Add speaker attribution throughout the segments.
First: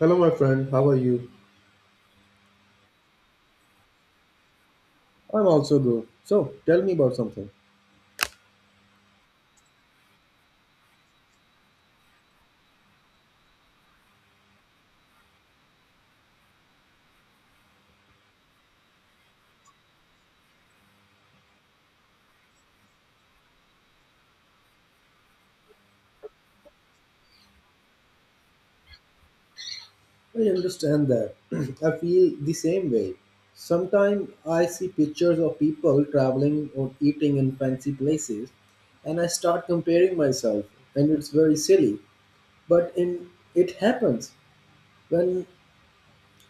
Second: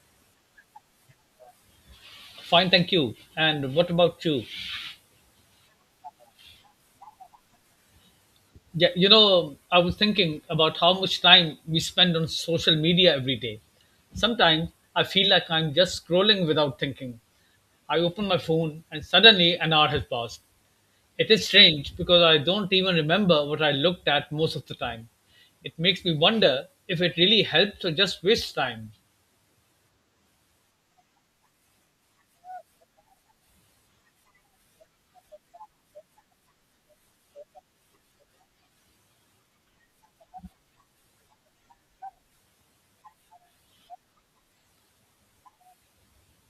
Speaker 1: Hello, my friend. How are you?
Speaker 2: Fine, thank you. And what about you?
Speaker 1: I'm also good. So, tell me about something.
Speaker 2: I was thinking about how much time we spend on social media every day. Sometimes I feel like I'm just scrolling without thinking. I open my phone and suddenly an hour has passed. It is strange because I don't even remember what I looked at most of the time. It makes me wonder if it really helps or just waste time.
Speaker 1: I understand that. I feel the same way. Sometimes I see pictures of people traveling or eating in fancy places, and I start comparing myself, and it's very silly. But in, it happens when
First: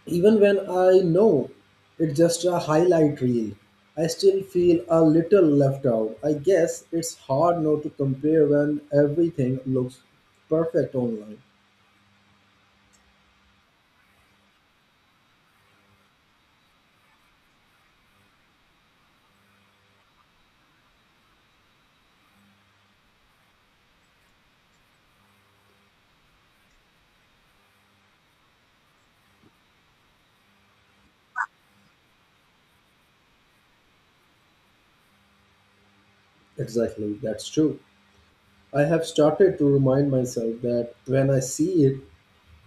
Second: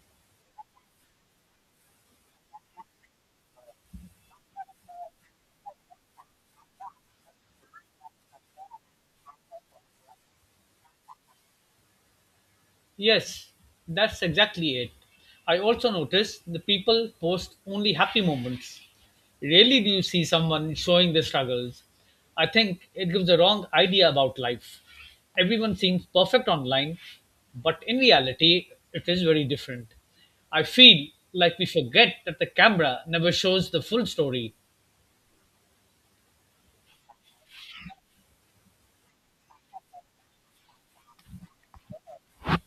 Speaker 1: Even when I know it's just a highlight reel, I still feel a little left out. I guess it's hard not to compare when everything looks perfect online.
Speaker 2: Yes, that's exactly it. I also noticed the people post only happy moments. Rarely do you see someone showing their struggles. I think it gives a wrong idea about life. Everyone seems perfect online, but in reality, it is very different. I feel like we forget that the camera never shows the full story.
Speaker 1: Exactly, that's true. I have started to remind myself that when I see it,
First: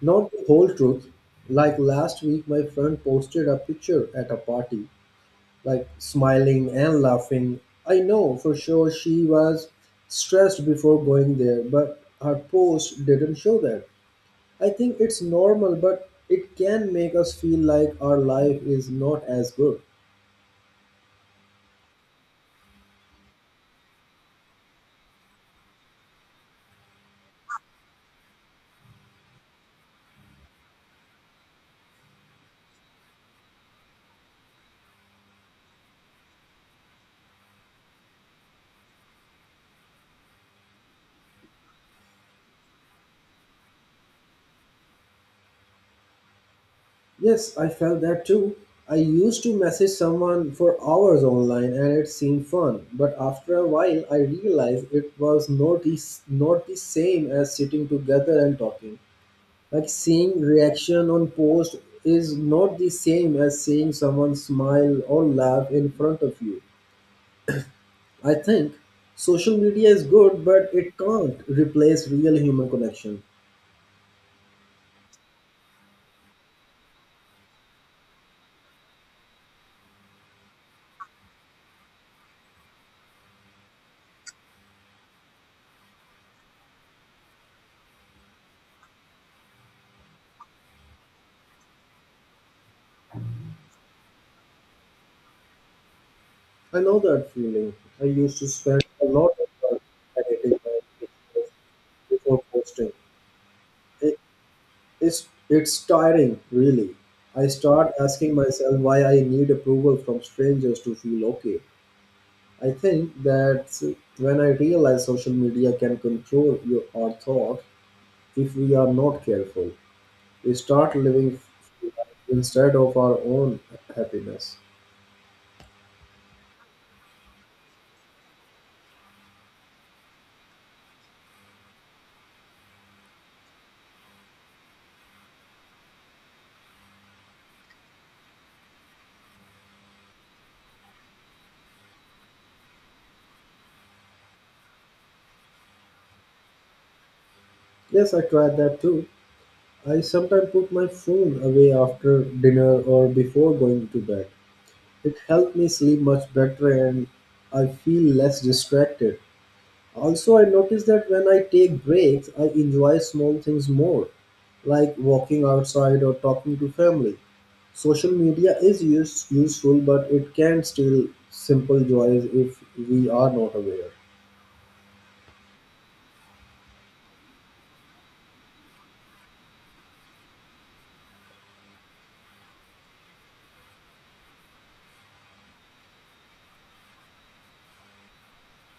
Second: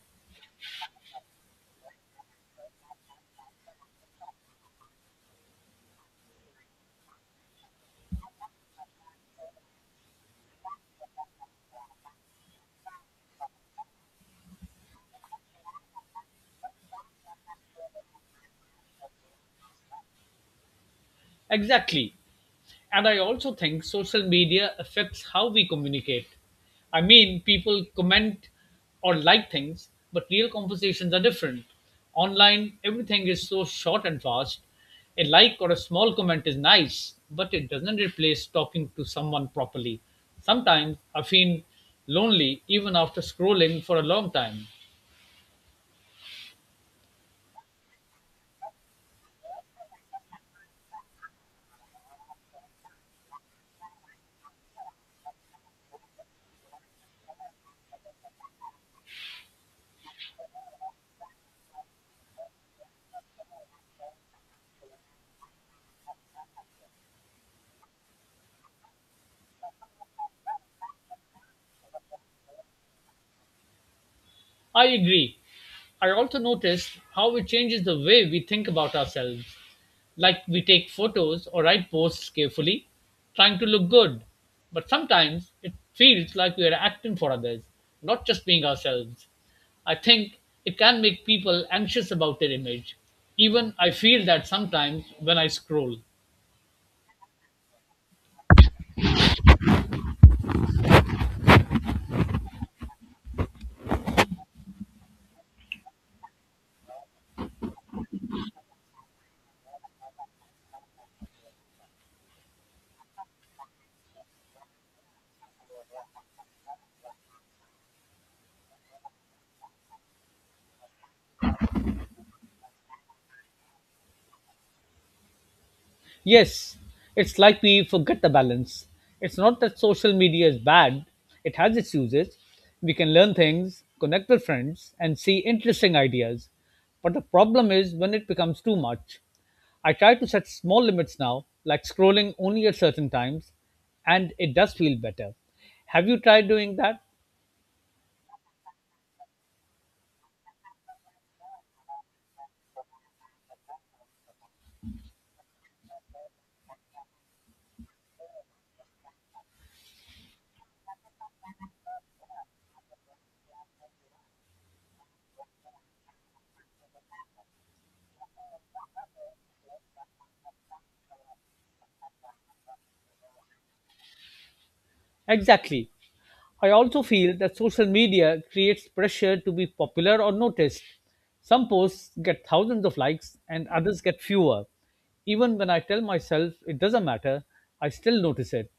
Speaker 1: not the whole truth. Like last week, my friend posted a picture at a party like smiling and laughing. I know for sure she was stressed before going there, but her post didn't show that. I think it's normal, but it can make us feel like our life is not as good.
Speaker 2: Exactly. And I also think social media affects how we communicate. I mean, people comment or like things, but real conversations are different. Online, everything is so short and fast. A like or a small comment is nice, but it doesn't replace talking to someone properly. Sometimes I feel lonely even after scrolling for a long time.
Speaker 1: Yes, I felt that too. I used to message someone for hours online and it seemed fun, but after a while I realized it was not the same as sitting together and talking. Like seeing reaction on post is not the same as seeing someone smile or laugh in front of you. I think social media is good, but it can't replace real human connection.
Speaker 2: I agree. I also noticed how it changes the way we think about ourselves. Like we take photos or write posts carefully, trying to look good. But sometimes it feels like we are acting for others, not just being ourselves. I think it can make people anxious about their image. Even I feel that sometimes when I scroll.
Speaker 1: I know that feeling. I used to spend a lot of time editing my pictures before posting. It, it's tiring, really. I start asking myself why I need approval from strangers to feel okay. I think that when I realize social media can control your, our thought if we are not careful. We start living instead of our own happiness.
Speaker 2: Yes, it's like we forget the balance. It's not that social media is bad, it has its uses. We can learn things, connect with friends, and see interesting ideas. But the problem is when it becomes too much. I try to set small limits now, like scrolling only at certain times, and it does feel better. Have you tried doing that?
Speaker 1: Yes, I tried that too. I sometimes put my phone away after dinner or before going to bed. It helped me sleep much better and I feel less distracted. Also, I noticed that when I take breaks, I enjoy small things more, like walking outside or talking to family. Social media is use, useful, but it can steal simple joys if we are not aware.
Speaker 2: Exactly. I also feel that social media creates pressure to be popular or noticed. Some posts get thousands of likes and others get fewer. Even when I tell myself it doesn't matter, I still notice it.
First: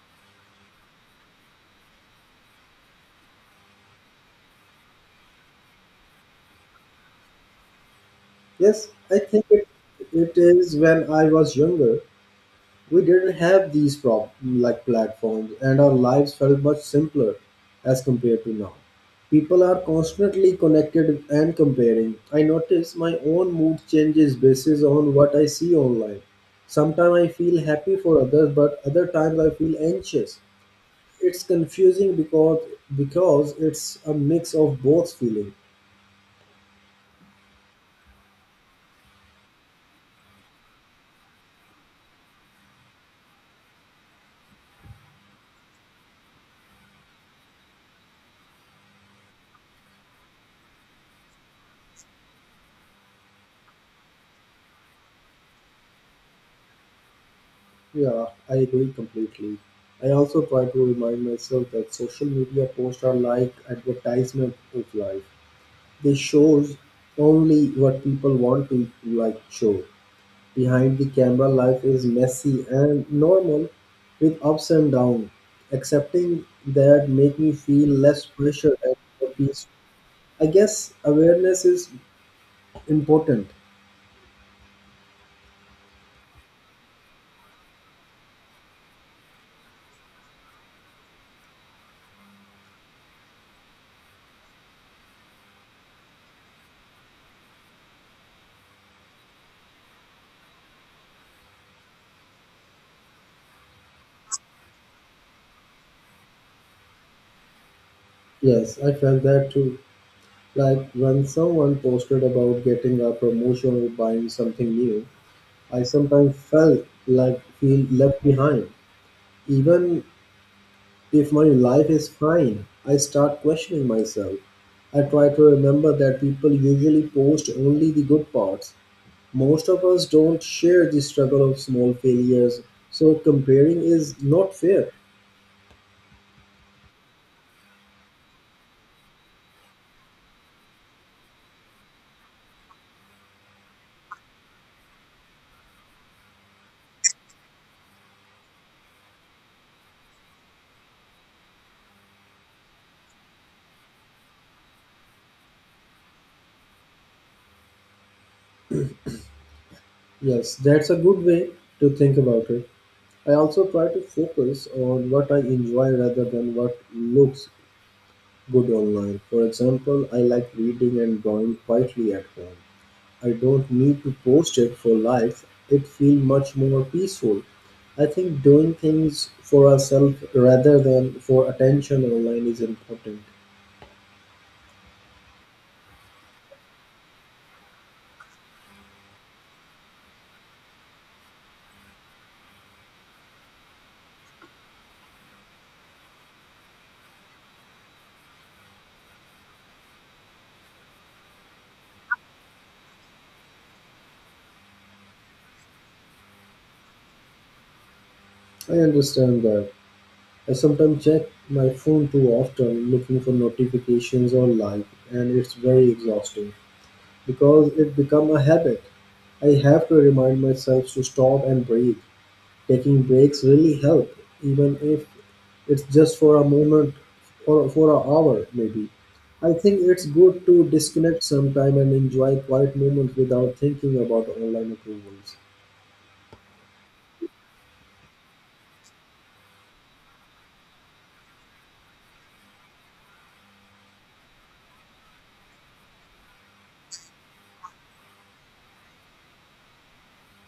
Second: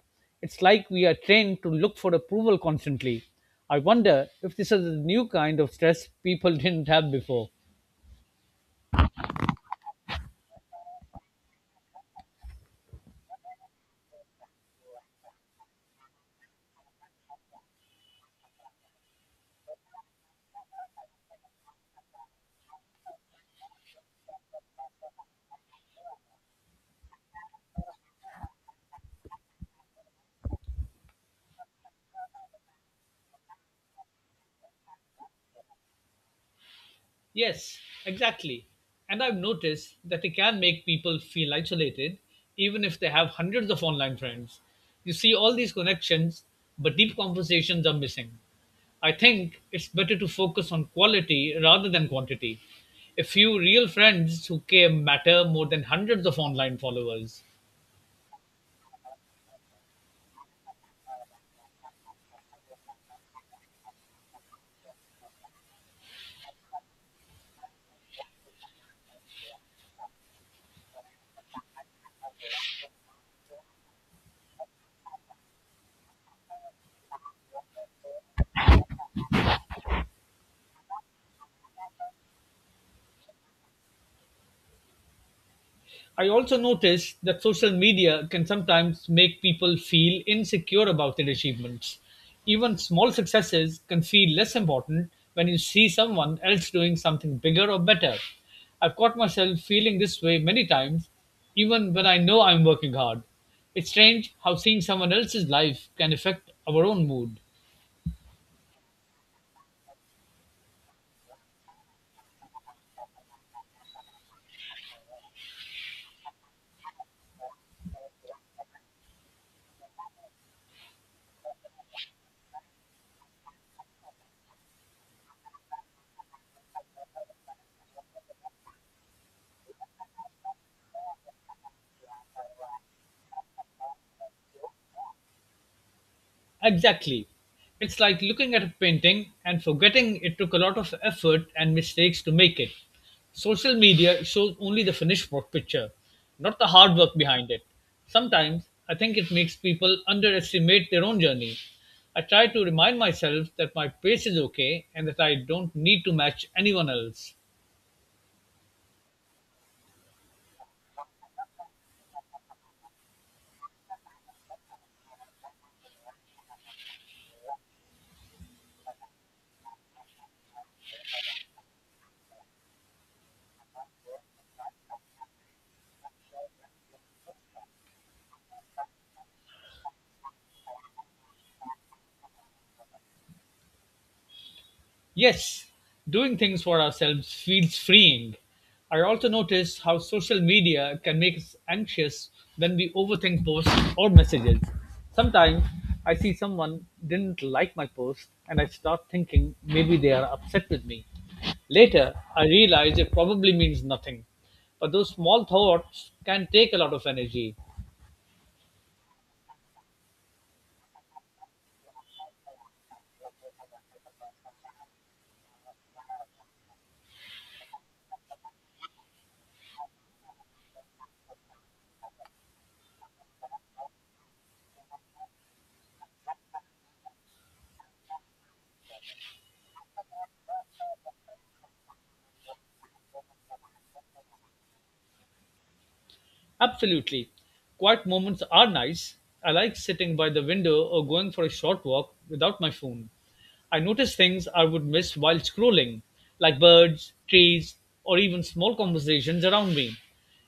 Speaker 2: It's like we are trained to look for approval constantly. I wonder if this is a new kind of stress people didn't have before.
Speaker 1: Yes, I think it is when I was younger, we didn't have these like platforms, and our lives felt much simpler as compared to now. People are constantly connected and comparing. I notice my own mood changes basis on what I see online. Sometimes I feel happy for others, but other times I feel anxious. It's confusing because it's a mix of both feeling.
Speaker 2: Yes, exactly. And I've noticed that it can make people feel isolated, even if they have hundreds of online friends. You see all these connections, but deep conversations are missing. I think it's better to focus on quality rather than quantity. A few real friends who care matter more than hundreds of online followers.
Speaker 1: Yeah, I agree completely. I also try to remind myself that social media posts are like advertisement of life. They shows only what people want to like show. Behind the camera life is messy and normal with ups and downs. Accepting that make me feel less pressure and more peace. I guess awareness is important.
Speaker 2: I also noticed that social media can sometimes make people feel insecure about their achievements. Even small successes can feel less important when you see someone else doing something bigger or better. I've caught myself feeling this way many times, even when I know I'm working hard. It's strange how seeing someone else's life can affect our own mood.
Speaker 1: Yes, I felt that too. Like when someone posted about getting a promotion or buying something new, I sometimes felt like feel left behind. Even if my life is fine, I start questioning myself. I try to remember that people usually post only the good parts. Most of us don't share the struggle of small failures, so comparing is not fair.
Speaker 2: Exactly. It's like looking at a painting and forgetting it took a lot of effort and mistakes to make it. Social media shows only the finished work picture, not the hard work behind it. Sometimes I think it makes people underestimate their own journey. I try to remind myself that my pace is okay and that I don't need to match anyone else.
Speaker 1: Yes, that's a good way to think about it. I also try to focus on what I enjoy rather than what looks good online. For example, I like reading and drawing quietly at home. I don't need to post it for likes. It feels much more peaceful. I think doing things for ourselves rather than for attention online is important.
Speaker 2: Yes, doing things for ourselves feels freeing. I also notice how social media can make us anxious when we overthink posts or messages. Sometimes I see someone didn't like my post and I start thinking maybe they are upset with me. Later, I realize it probably means nothing. But those small thoughts can take a lot of energy.
Speaker 1: I understand that. I sometimes check my phone too often looking for notifications or like, and it's very exhausting. Because it become a habit. I have to remind myself to stop and breathe. Taking breaks really help, even if it's just for a moment or for an hour maybe. I think it's good to disconnect sometime and enjoy quiet moments without thinking about online approvals.
Speaker 2: Absolutely. Quiet moments are nice. I like sitting by the window or going for a short walk without my phone. I notice things I would miss while scrolling, like birds, trees, or even small conversations around me.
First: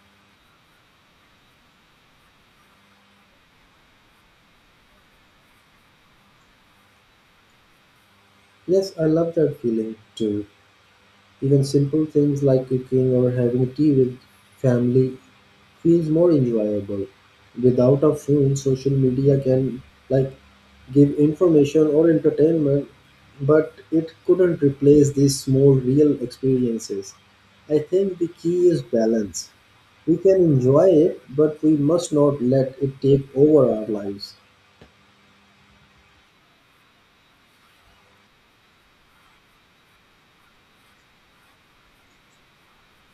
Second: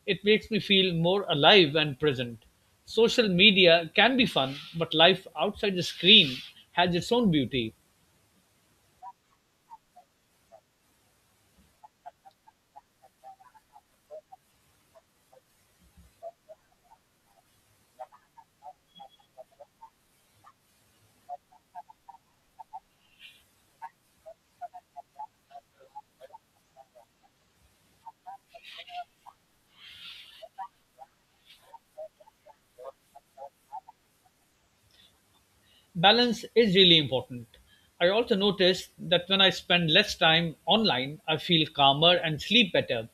Speaker 2: It makes me feel more alive and present. Social media can be fun, but life outside the screen has its own beauty.
Speaker 1: Yes, I love that feeling too. Even simple things like cooking or having tea with family feels more enjoyable. Without a phone, social media can like give information or entertainment, but it couldn't replace these small real experiences. I think the key is balance. We can enjoy it, but we must not let it take over our lives.
Speaker 2: Balance is really important. I also noticed that when I spend less time online, I feel calmer and sleep better.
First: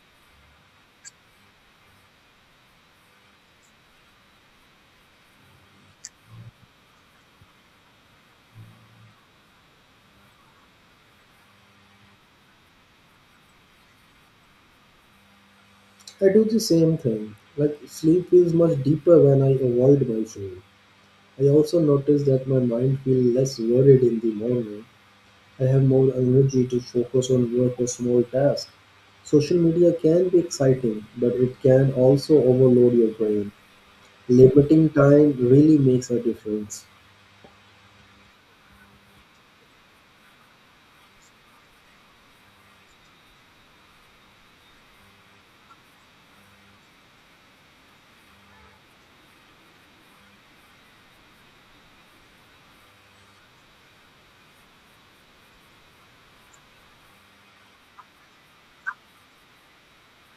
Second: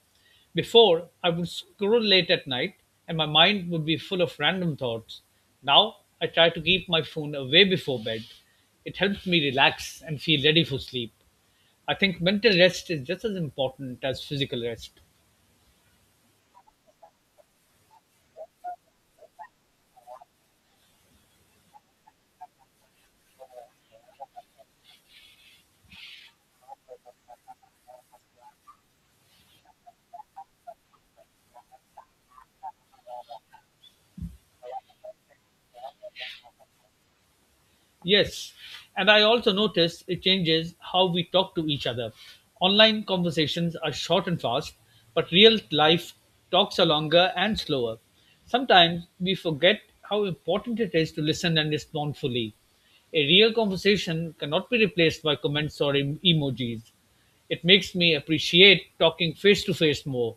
Speaker 2: Before, I would scroll late at night and my mind would be full of random thoughts. Now, I try to keep my phone away before bed. It helps me relax and feel ready for sleep. I think mental rest is just as important as physical rest.
Speaker 1: I do the same thing. Like sleep feels much deeper when I avoid my phone. I also notice that my mind feels less worried in the morning. I have more energy to focus on work or small tasks. Social media can be exciting, but it can also overload your brain. Limiting time really makes a difference.
Speaker 2: Yes. And I also notice it changes how we talk to each other. Online conversations are short and fast, but real life talks are longer and slower. Sometimes we forget how important it is to listen and respond fully. A real conversation cannot be replaced by comments or emojis. It makes me appreciate talking face to face more.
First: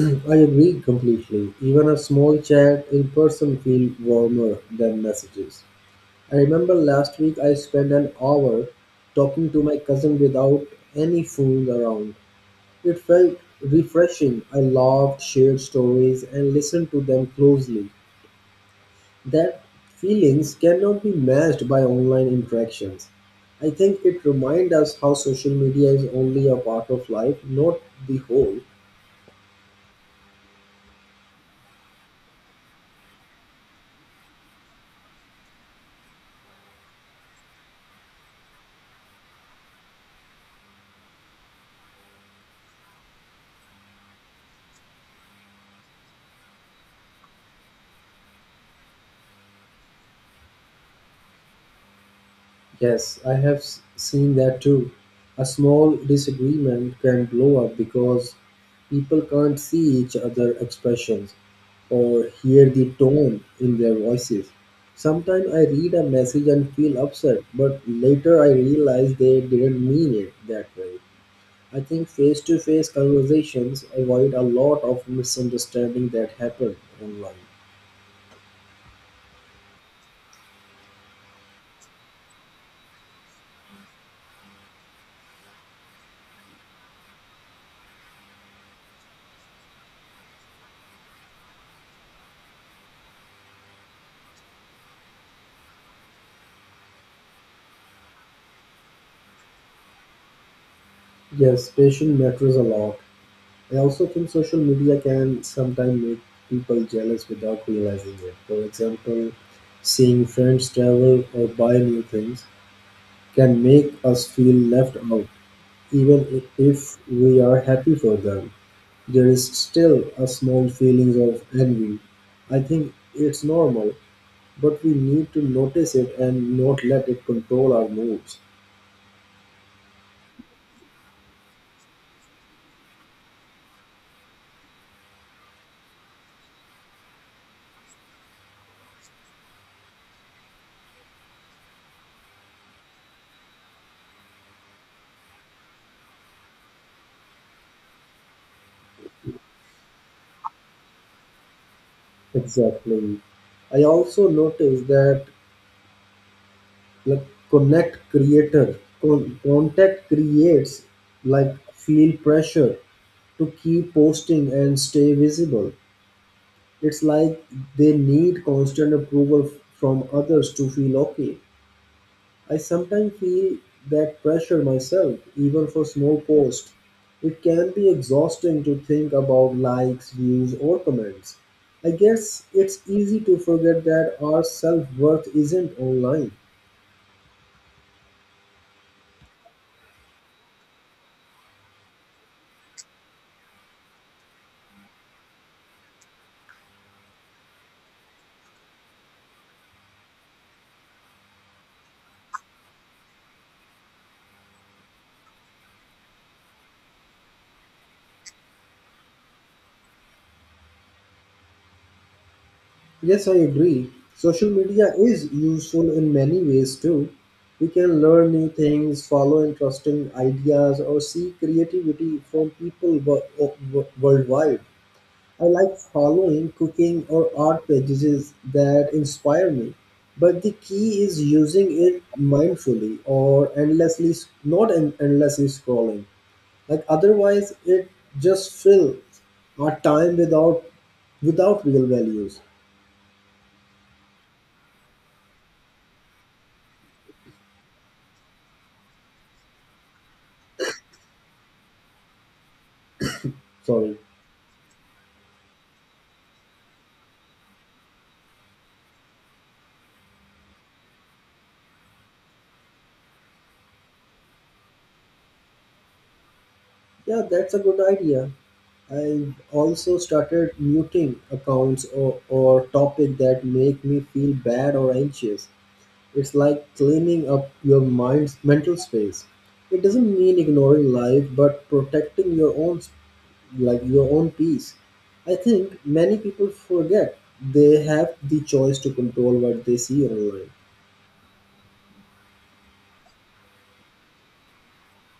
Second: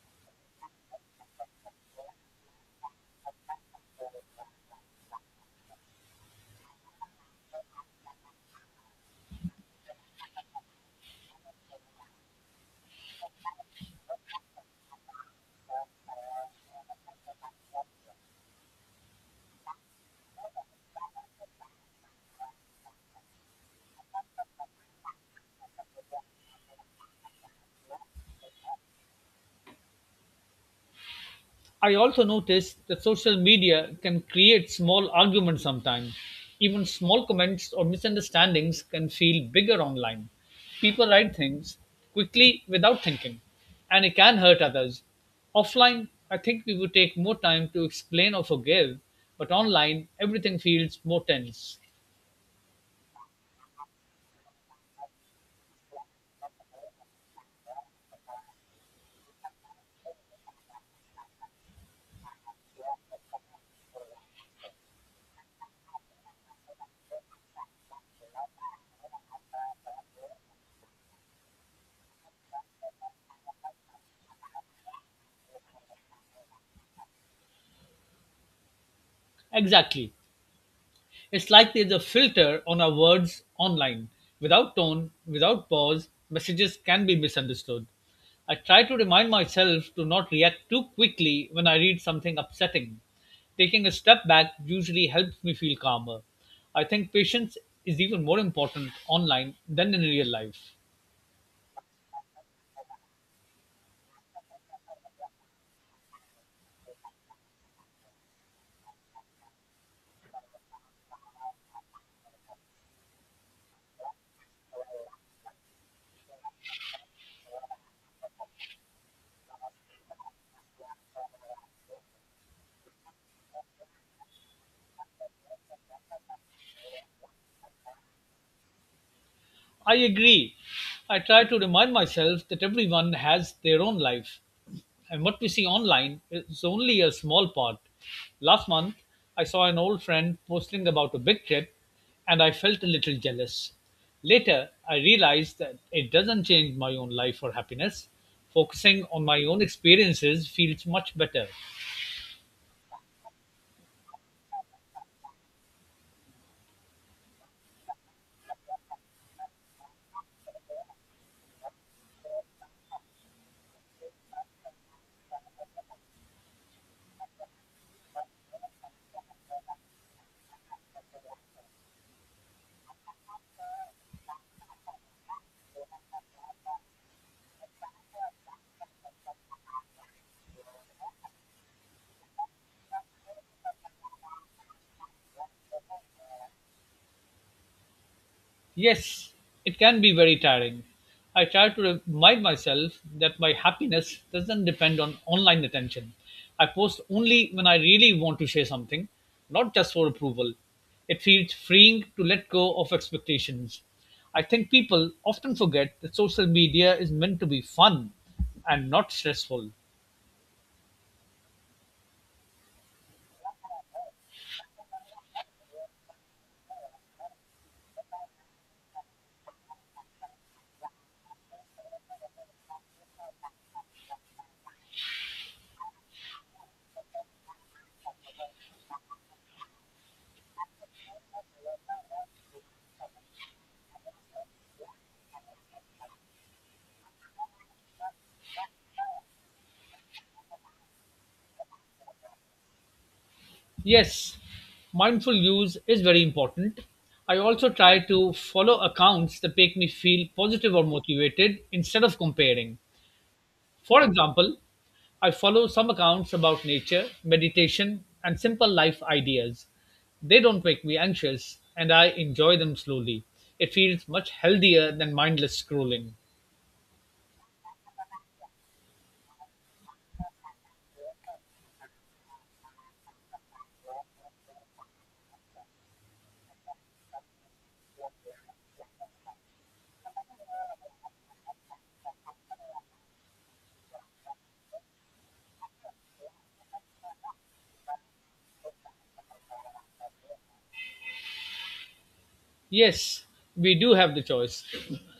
Speaker 1: I agree completely. Even a small chat in person feels warmer than messages. I remember last week I spent an hour talking to my cousin without any phone around. It felt refreshing. I laughed, shared stories, and listened to them closely. That feelings cannot be matched by online interactions. I think it reminds us how social media is only a part of life, not the whole.
Speaker 2: I also noticed that social media can create small arguments sometimes. Even small comments or misunderstandings can feel bigger online. People write things quickly without thinking, and it can hurt others. Offline, I think we would take more time to explain or forgive, but online, everything feels more tense.
Speaker 1: Yes, I have seen that too. A small disagreement can blow up because people can't see each other expressions or hear the tone in their voices. Sometimes I read a message and feel upset, but later I realize they didn't mean it that way. I think face to face conversations avoid a lot of misunderstanding that happen online.
Speaker 2: Exactly. It's like there's a filter on our words online. Without tone, without pause, messages can be misunderstood. I try to remind myself to not react too quickly when I read something upsetting. Taking a step back usually helps me feel calmer. I think patience is even more important online than in real life.
Speaker 1: Yes, patience matters a lot. I also think social media can sometimes make people jealous without realizing it. For example, seeing friends travel or buy new things can make us feel left out, even if we are happy for them. There is still a small feeling of envy. I think it's normal, but we need to notice it and not let it control our moods.
Speaker 2: I agree. I try to remind myself that everyone has their own life, and what we see online is only a small part. Last month, I saw an old friend posting about a big trip, and I felt a little jealous. Later, I realized that it doesn't change my own life or happiness. Focusing on my own experiences feels much better.
Speaker 1: Exactly. I also noticed that like connect creator contact creates like feel pressure to keep posting and stay visible. It's like they need constant approval from others to feel okay. I sometimes feel that pressure myself even for small posts. It can be exhausting to think about likes views or comments. I guess it's easy to forget that our self-worth isn't online.
Speaker 2: Yes, it can be very tiring. I try to remind myself that my happiness doesn't depend on online attention. I post only when I really want to share something, not just for approval. It feels freeing to let go of expectations. I think people often forget that social media is meant to be fun and not stressful.
Speaker 1: Yes, I agree. Social media is useful in many ways too. We can learn new things, follow interesting ideas, or see creativity from people worldwide. I like following cooking or art pages that inspire me. But the key is using it mindfully or endlessly, not endlessly scrolling. Like otherwise, it just fills our time without real values.
Speaker 2: Yes, mindful use is very important. I also try to follow accounts that make me feel positive or motivated instead of comparing.
Speaker 1: Sorry.
Speaker 2: For example, I follow some accounts about nature, meditation, and simple life ideas. They don't make me anxious, and I enjoy them slowly. It feels much healthier than mindless scrolling.
Speaker 1: Yeah, that's a good idea. I've also started muting accounts or topic that make me feel bad or anxious. It's like cleaning up your mind's mental space. It doesn't mean ignoring life, but protecting your own like your own peace. I think many people forget they have the choice to control what they see online.
Speaker 2: Yes, we do have the choice.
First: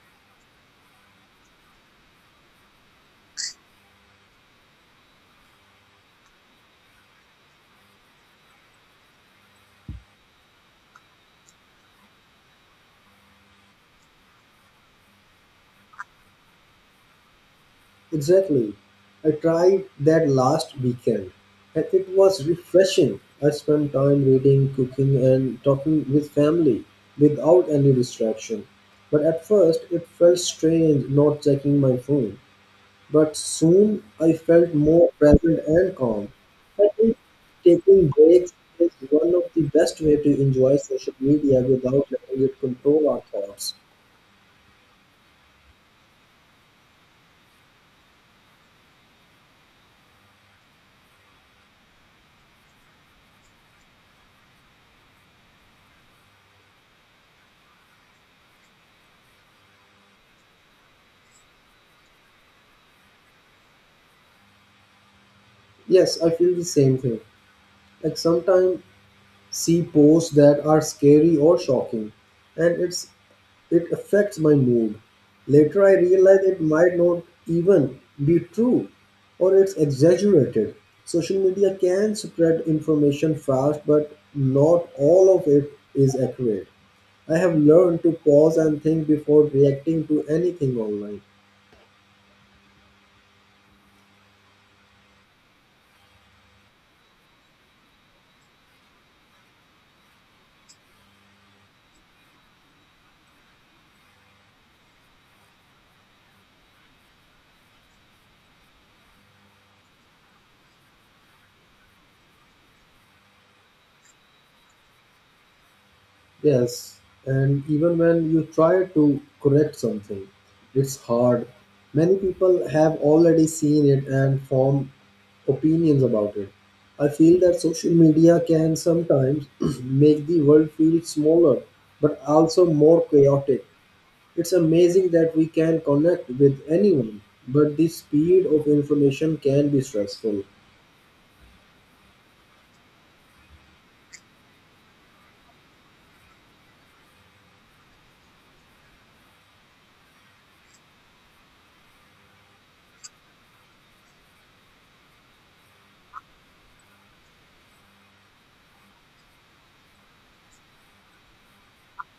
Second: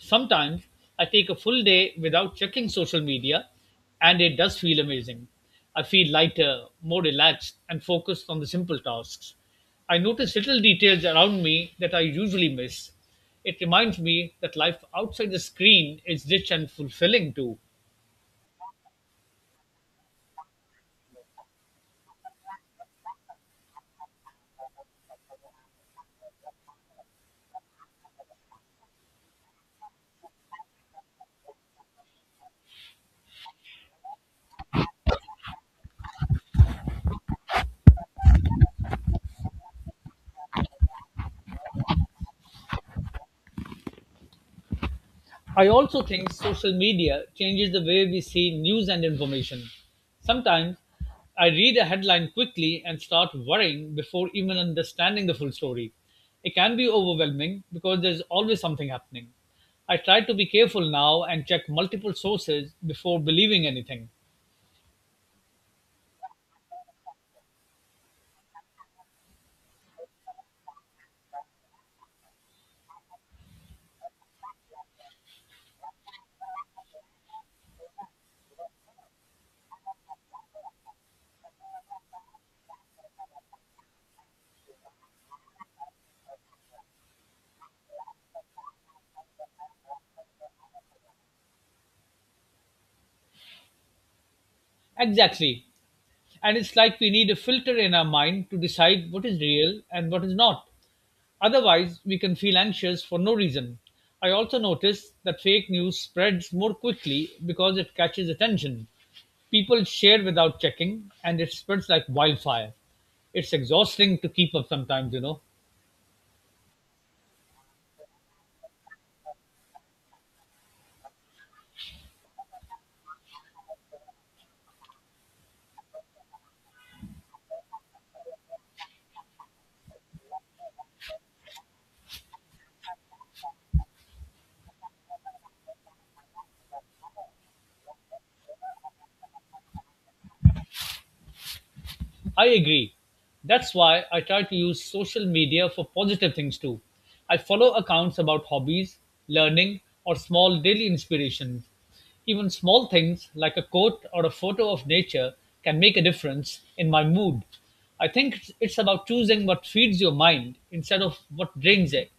Speaker 2: Sometimes I take a full day without checking social media, and it does feel amazing. I feel lighter, more relaxed, and focused on the simple tasks. I notice little details around me that I usually miss. It reminds me that life outside the screen is rich and fulfilling too.
Speaker 1: Exactly. I tried that last weekend and it was refreshing. I spent time reading, cooking, and talking with family without any distraction. But at first, it felt strange not checking my phone. But soon, I felt more present and calm. I think taking breaks is one of the best way to enjoy social media without letting it control our thoughts.
Speaker 2: I also think social media changes the way we see news and information. Sometimes I read a headline quickly and start worrying before even understanding the full story. It can be overwhelming because there's always something happening. I try to be careful now and check multiple sources before believing anything.
Speaker 1: Yes, I feel the same thing. Like sometimes see posts that are scary or shocking, and it's it affects my mood. Later I realize it might not even be true or it's exaggerated. Social media can spread information fast but not all of it is accurate. I have learned to pause and think before reacting to anything online.
Speaker 2: Exactly. And it's like we need a filter in our mind to decide what is real and what is not. Otherwise, we can feel anxious for no reason. I also noticed that fake news spreads more quickly because it catches attention. People share without checking and it spreads like wildfire. It's exhausting to keep up sometimes, you know.
Speaker 1: Yes, and even when you try to correct something, it's hard. Many people have already seen it and form opinions about it. I feel that social media can sometimes make the world feel smaller but also more chaotic. It's amazing that we can connect with anyone, but the speed of information can be stressful.
Speaker 2: I agree. That's why I try to use social media for positive things too. I follow accounts about hobbies, learning, or small daily inspirations. Even small things like a quote or a photo of nature can make a difference in my mood. I think it's about choosing what feeds your mind instead of what drains it.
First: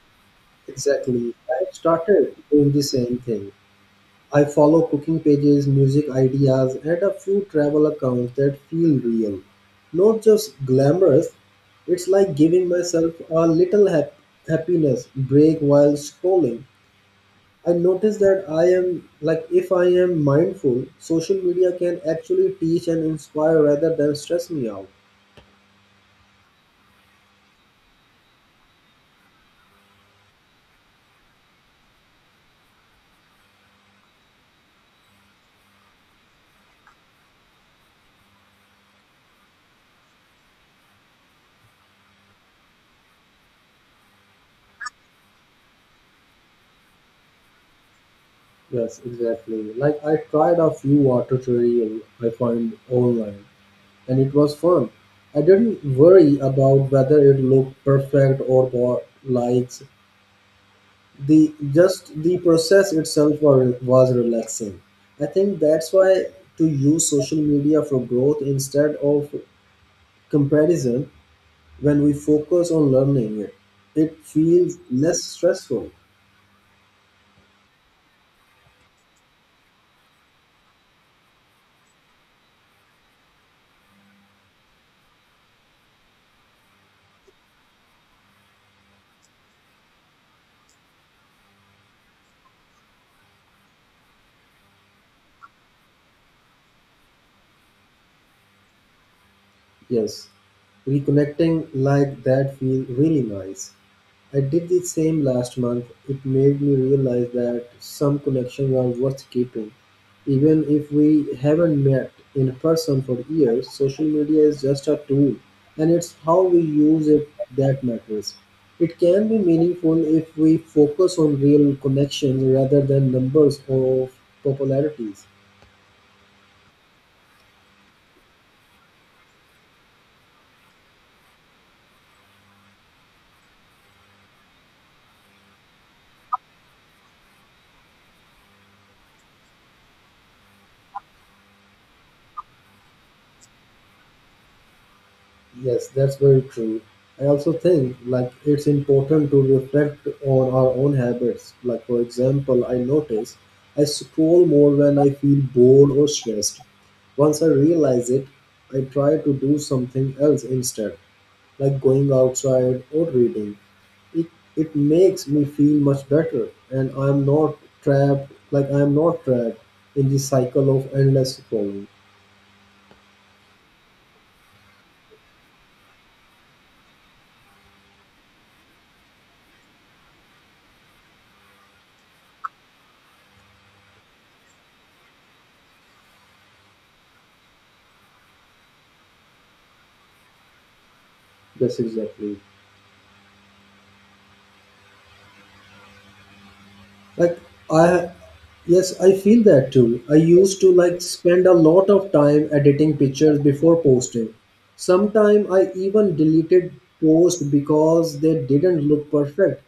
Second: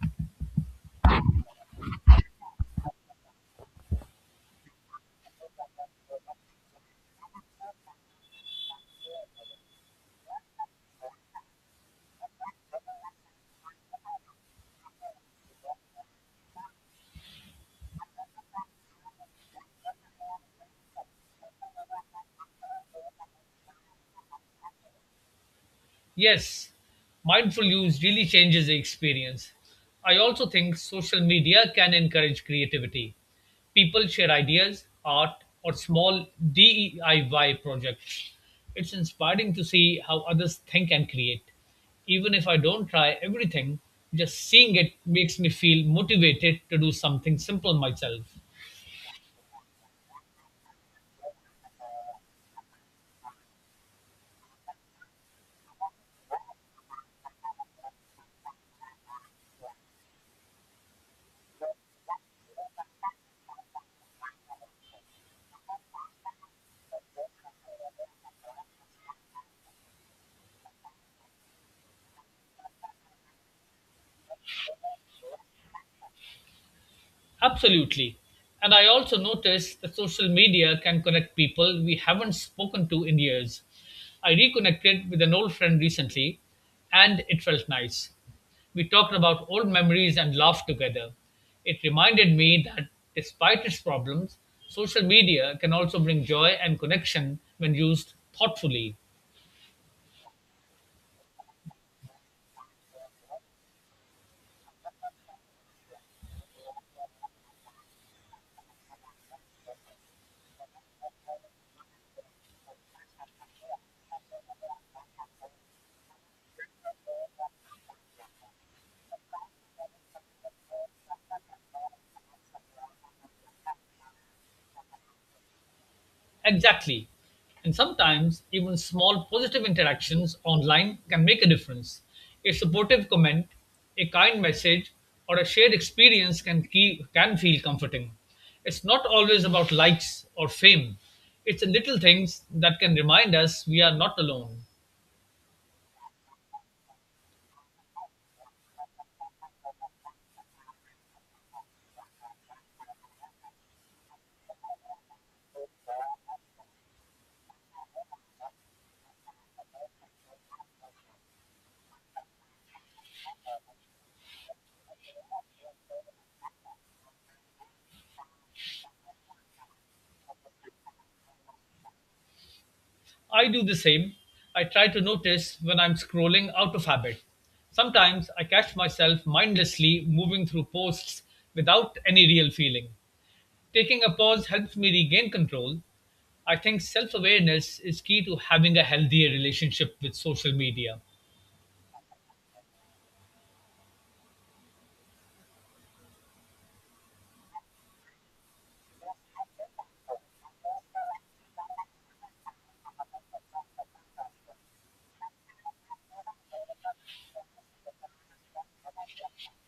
Speaker 1: Exactly. I started doing the same thing. I follow cooking pages, music ideas, and a few travel accounts that feel real. Not just glamorous, it's like giving myself a little happiness break while scrolling. I notice that I am, like, if I am mindful, social media can actually teach and inspire rather than stress me out.
Speaker 2: Yes, mindful use really changes the experience. I also think social media can encourage creativity. People share ideas, art, or small DIY projects. It's inspiring to see how others think and create. Even if I don't try everything, just seeing it makes me feel motivated to do something simple myself.
Speaker 1: Yes, exactly. Like, I tried a few water tutorials I find online and it was fun. I didn't worry about whether it looked perfect or got likes. The just the process itself was relaxing. I think that's why to use social media for growth instead of comparison. When we focus on learning it, it feels less stressful.
Speaker 2: Absolutely. And I also noticed that social media can connect people we haven't spoken to in years. I reconnected with an old friend recently, and it felt nice. We talked about old memories and laughed together. It reminded me that despite its problems, social media can also bring joy and connection when used thoughtfully.
Speaker 1: Yes. Reconnecting like that feels really nice. I did the same last month. It made me realize that some connections are worth keeping. Even if we haven't met in person for years, social media is just a tool and it's how we use it that matters. It can be meaningful if we focus on real connections rather than numbers of popularities.
Speaker 2: Exactly. And sometimes even small positive interactions online can make a difference. A supportive comment, a kind message, or a shared experience can feel comforting. It's not always about likes or fame. It's the little things that can remind us we are not alone.
Speaker 1: Yes, that's very true. I also think like it's important to reflect on our own habits. Like for example, I notice I scroll more when I feel bored or stressed. Once I realize it, I try to do something else instead, like going outside or reading. It it makes me feel much better and I'm not trapped, in the cycle of endless scrolling.
Speaker 2: I do the same. I try to notice when I'm scrolling out of habit. Sometimes I catch myself mindlessly moving through posts without any real feeling. Taking a pause helps me regain control. I think self awareness is key to having a healthier relationship with social media.
Speaker 1: Yes, exactly. like I Yes, I feel that too. I used to like spend a lot of time editing pictures before posting. Sometime I even deleted posts because they didn't look perfect,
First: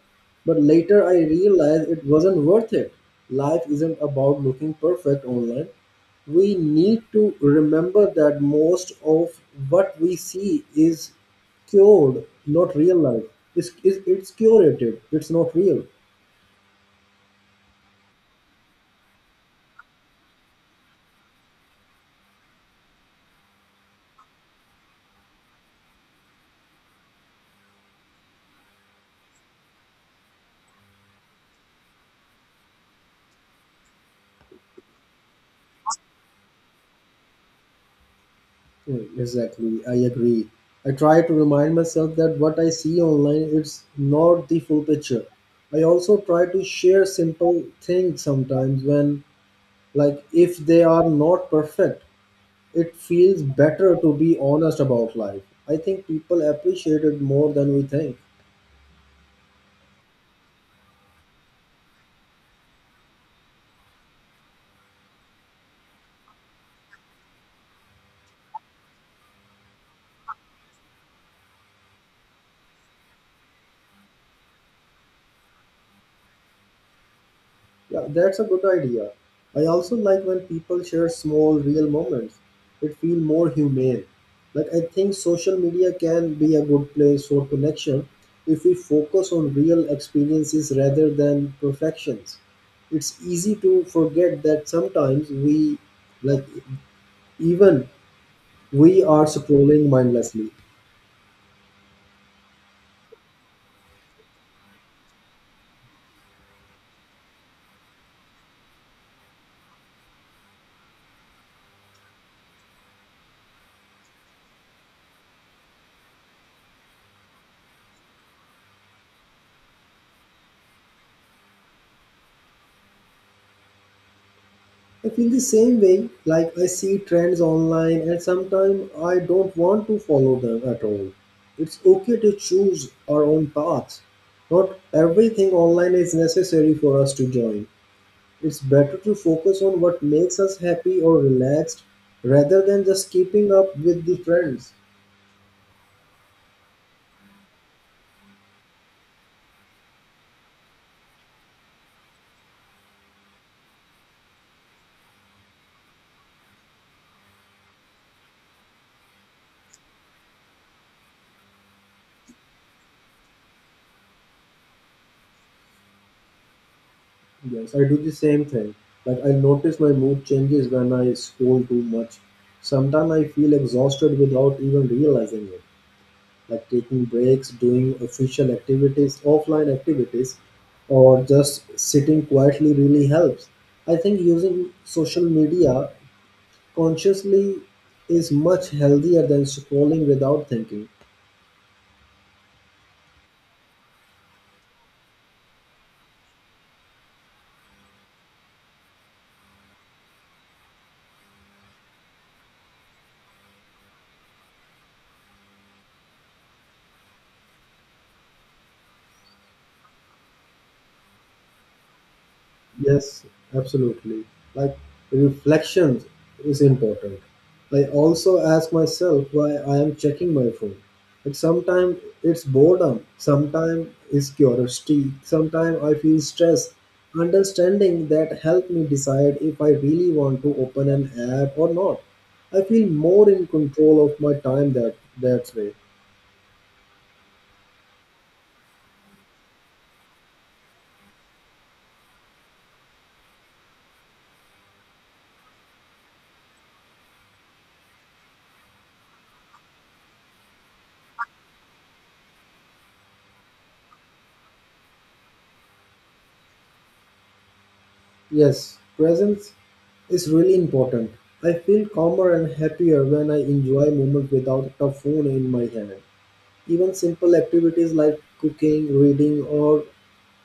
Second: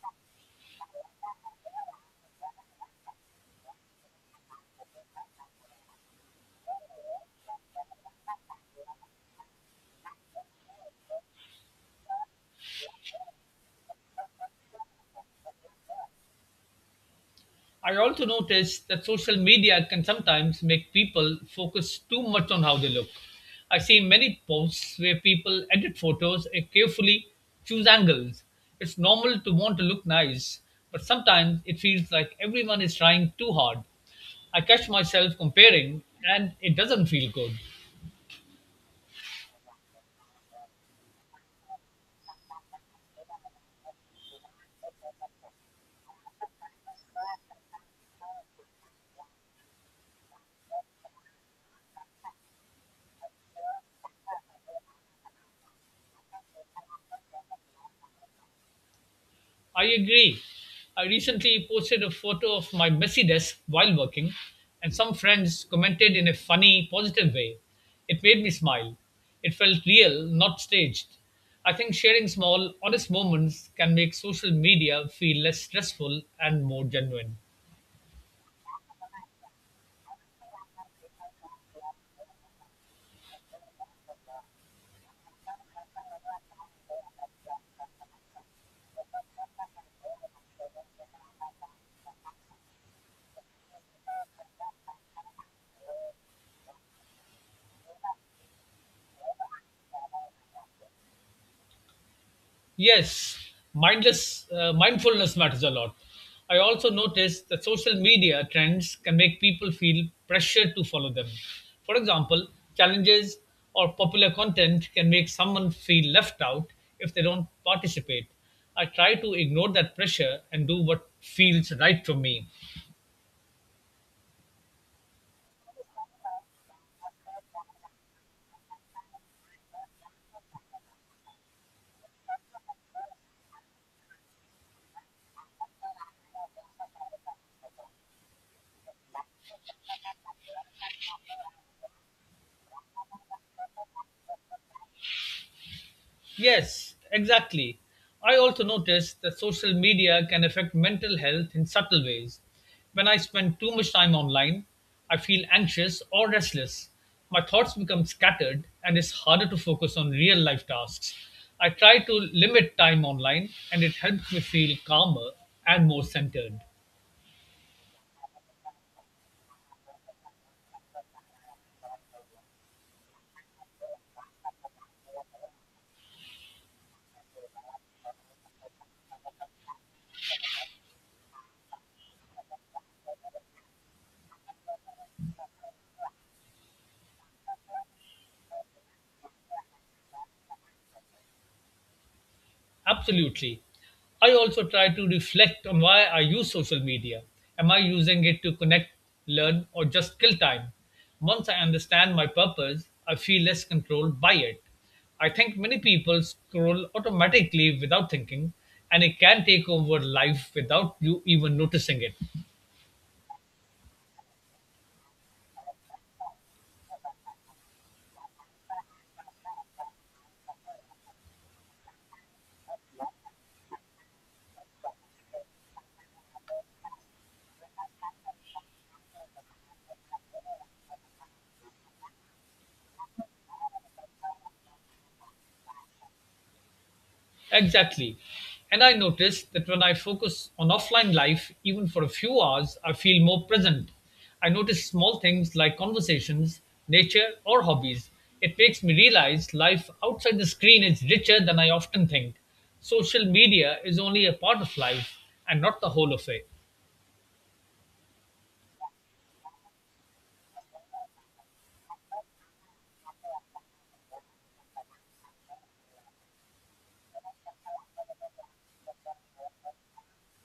Speaker 1: but later I realized it wasn't worth it. Life isn't about looking perfect online. We need to remember that most of what we see is cured, not real life. It's curated, it's not real.
Speaker 2: I also notice that social media can sometimes make people focus too much on how they look. I see many posts where people edit photos and carefully choose angles. It's normal to want to look nice, but sometimes it feels like everyone is trying too hard. I catch myself comparing and it doesn't feel good.
Speaker 1: Exactly, I agree. I try to remind myself that what I see online it's not the full picture. I also try to share simple things sometimes when, like, if they are not perfect, it feels better to be honest about life. I think people appreciate it more than we think.
Speaker 2: I agree. I recently posted a photo of my messy desk while working, and some friends commented in a funny, positive way. It made me smile. It felt real, not staged. I think sharing small, honest moments can make social media feel less stressful and more genuine.
Speaker 1: Yeah, that's a good idea. I also like when people share small, real moments. It feels more humane. Like, I think social media can be a good place for connection if we focus on real experiences rather than perfections. It's easy to forget that sometimes we, like, even we are scrolling mindlessly.
Speaker 2: Yes, mindless mindfulness matters a lot. I also noticed that social media trends can make people feel pressure to follow them. For example, challenges or popular content can make someone feel left out if they don't participate. I try to ignore that pressure and do what feels right for me.
Speaker 1: I feel the same way, like I see trends online and sometimes I don't want to follow them at all. It's okay to choose our own paths. Not everything online is necessary for us to join. It's better to focus on what makes us happy or relaxed rather than just keeping up with the trends.
Speaker 2: Yes, exactly. I also noticed that social media can affect mental health in subtle ways. When I spend too much time online, I feel anxious or restless. My thoughts become scattered and it's harder to focus on real life tasks. I try to limit time online and it helps me feel calmer and more centered.
Speaker 1: Yes, I do the same thing. Like I notice my mood changes when I scroll too much. Sometimes I feel exhausted without even realizing it. Like taking breaks, doing official activities, offline activities, or just sitting quietly really helps. I think using social media consciously is much healthier than scrolling without thinking.
Speaker 2: Absolutely. I also try to reflect on why I use social media. Am I using it to connect, learn, or just kill time? Once I understand my purpose, I feel less controlled by it. I think many people scroll automatically without thinking, and it can take over life without you even noticing it.
Speaker 1: Yes, absolutely. Like reflection is important. I also ask myself why I am checking my phone. Like sometimes it's boredom, sometimes it's curiosity, sometimes I feel stressed. Understanding that helped me decide if I really want to open an app or not. I feel more in control of my time that way.
Speaker 2: Exactly. And I noticed that when I focus on offline life, even for a few hours, I feel more present. I notice small things like conversations, nature, or hobbies. It makes me realize life outside the screen is richer than I often think. Social media is only a part of life and not the whole of it.
Speaker 1: Yes, presence is really important. I feel calmer and happier when I enjoy moments without a phone in my hand. Even simple activities like cooking, reading, or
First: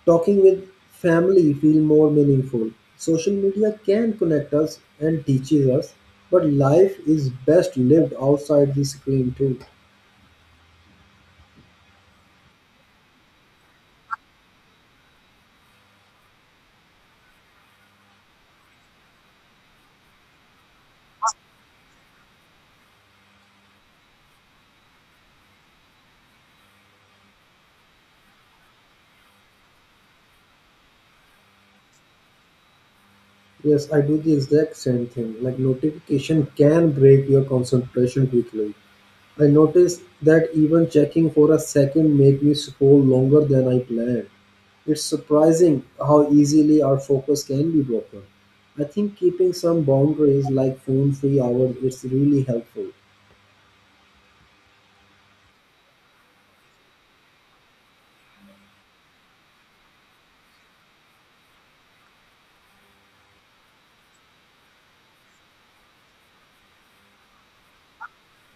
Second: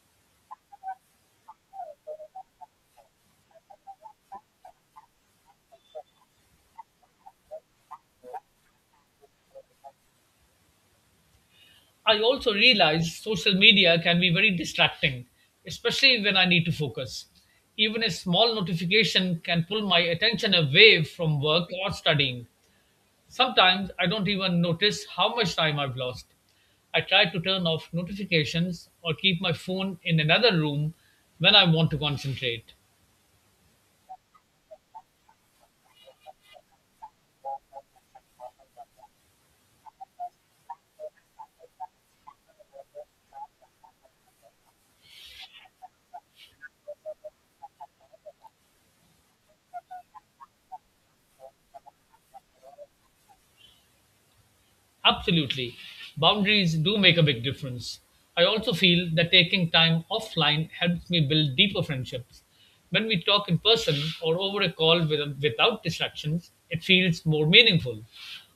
Speaker 1: talking with family feel more meaningful. Social media can connect us and teaches us, but life is best lived outside the screen too.
Speaker 2: I also realize social media can be very distracting, especially when I need to focus. Even a small notification can pull my attention away from work or studying. Sometimes I don't even notice how much time I've lost. I try to turn off notifications or keep my phone in another room when I want to concentrate.
Speaker 1: Yes, I do the exact same thing. Like notification can break your concentration quickly. I noticed that even checking for a second made me scroll longer than I planned. It's surprising how easily our focus can be broken. I think keeping some boundaries like phone free hours is really helpful.
Speaker 2: Absolutely, boundaries do make a big difference. I also feel that taking time offline helps me build deeper friendships. When we talk in person or over a call with, without distractions, it feels more meaningful.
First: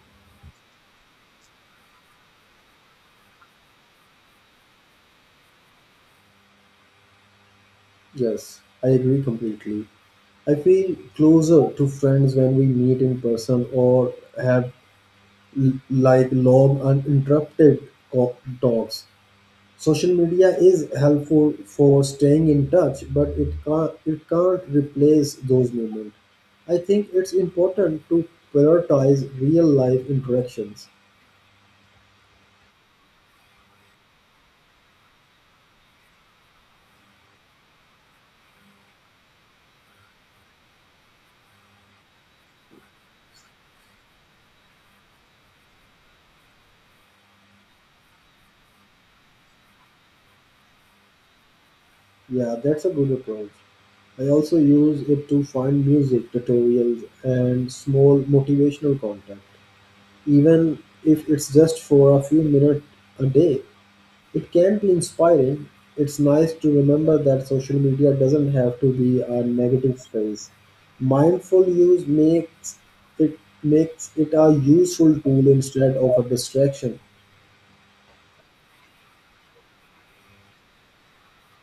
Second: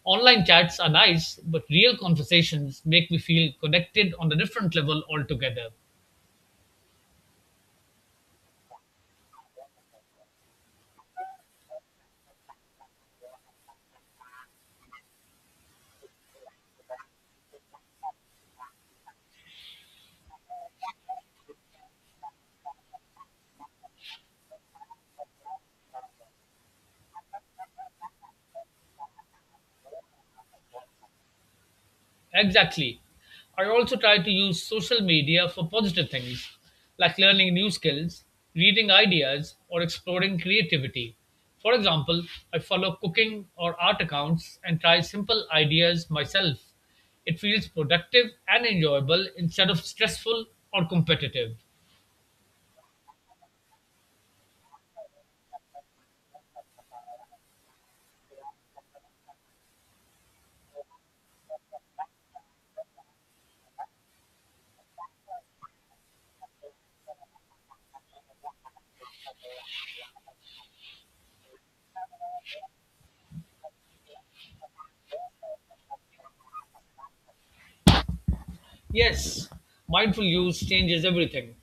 Speaker 2: Online chats are nice, but real conversations make me feel connected on a different level altogether.
Speaker 1: Yes, I agree completely. I feel closer to friends when we meet in person or have like long uninterrupted talks. Social media is helpful for staying in touch, but it can't replace those moments. I think it's important to prioritize real life interactions.
Speaker 2: Exactly. I also try to use social media for positive things, like learning new skills, reading ideas, or exploring creativity. For example, I follow cooking or art accounts and try simple ideas myself. It feels productive and enjoyable instead of stressful or competitive.
Speaker 1: Yeah, that's a good approach. I also use it to find music tutorials and small motivational content, even if it's just for a few minutes a day. It can be inspiring. It's nice to remember that social media doesn't have to be a negative space. Mindful use makes it a useful tool instead of a distraction.
Speaker 2: Yes, mindful use changes everything.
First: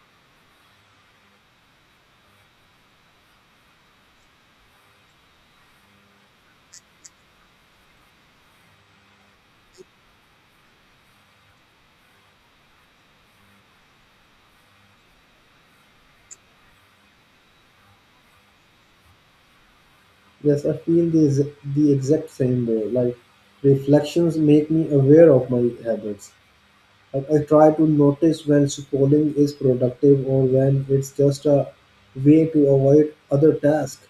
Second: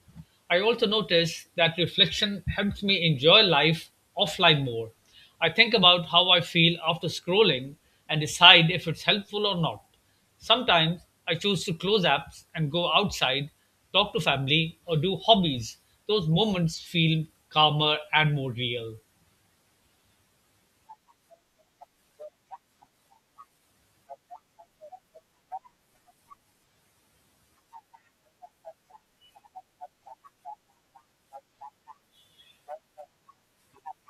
Speaker 2: I also notice that reflection helps me enjoy life offline more. I think about how I feel after scrolling and decide if it's helpful or not. Sometimes I choose to close apps and go outside, talk to family, or do hobbies. Those moments feel calmer and more real.
Speaker 1: Yes, I feel the exact same way. Like reflections make me aware of my habits. Like I try to notice when scrolling is productive or when it's just a way to avoid other tasks.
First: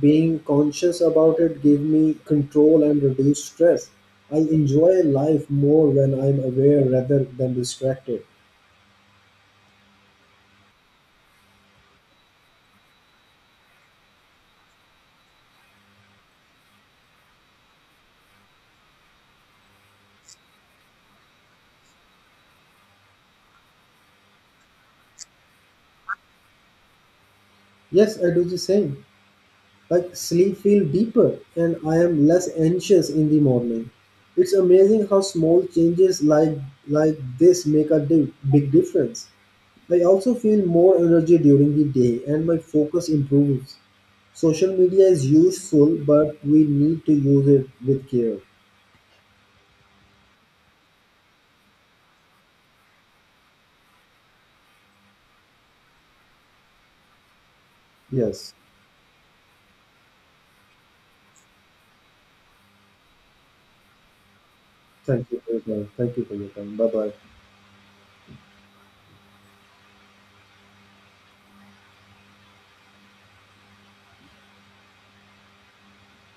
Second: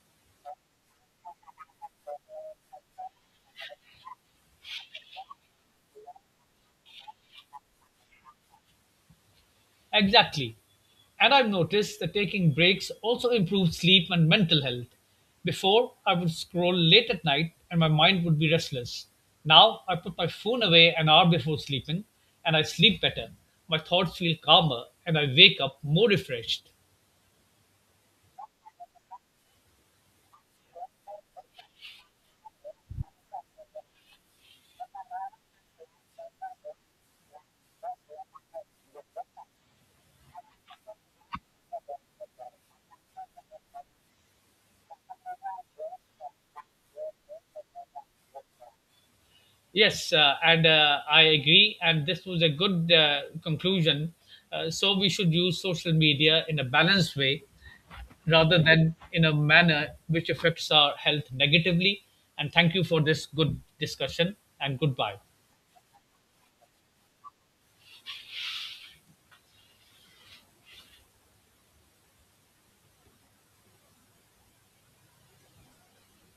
Speaker 1: Being conscious about it gives me control and reduce stress. I enjoy life more when I'm aware rather than distracted.
Speaker 2: Exactly. And I've noticed that taking breaks also improves sleep and mental health. Before, I would scroll late at night and my mind would be restless. Now, I put my phone away an hour before sleeping and I sleep better. My thoughts feel calmer and I wake up more refreshed.
Speaker 1: Yes, I do the same. Like sleep feel deeper and I am less anxious in the morning. It's amazing how small changes like this make a big difference. I also feel more energy during the day and my focus improves. Social media is useful, but we need to use it with care.
Speaker 2: Yes, and I agree. And this was a good conclusion. So, we should use social media in a balanced way
Speaker 1: Yes.
Speaker 2: rather than in a manner which affects our health negatively. And thank you for this good discussion and goodbye.
Speaker 1: Thank you for your time. Thank you for your time. Bye bye.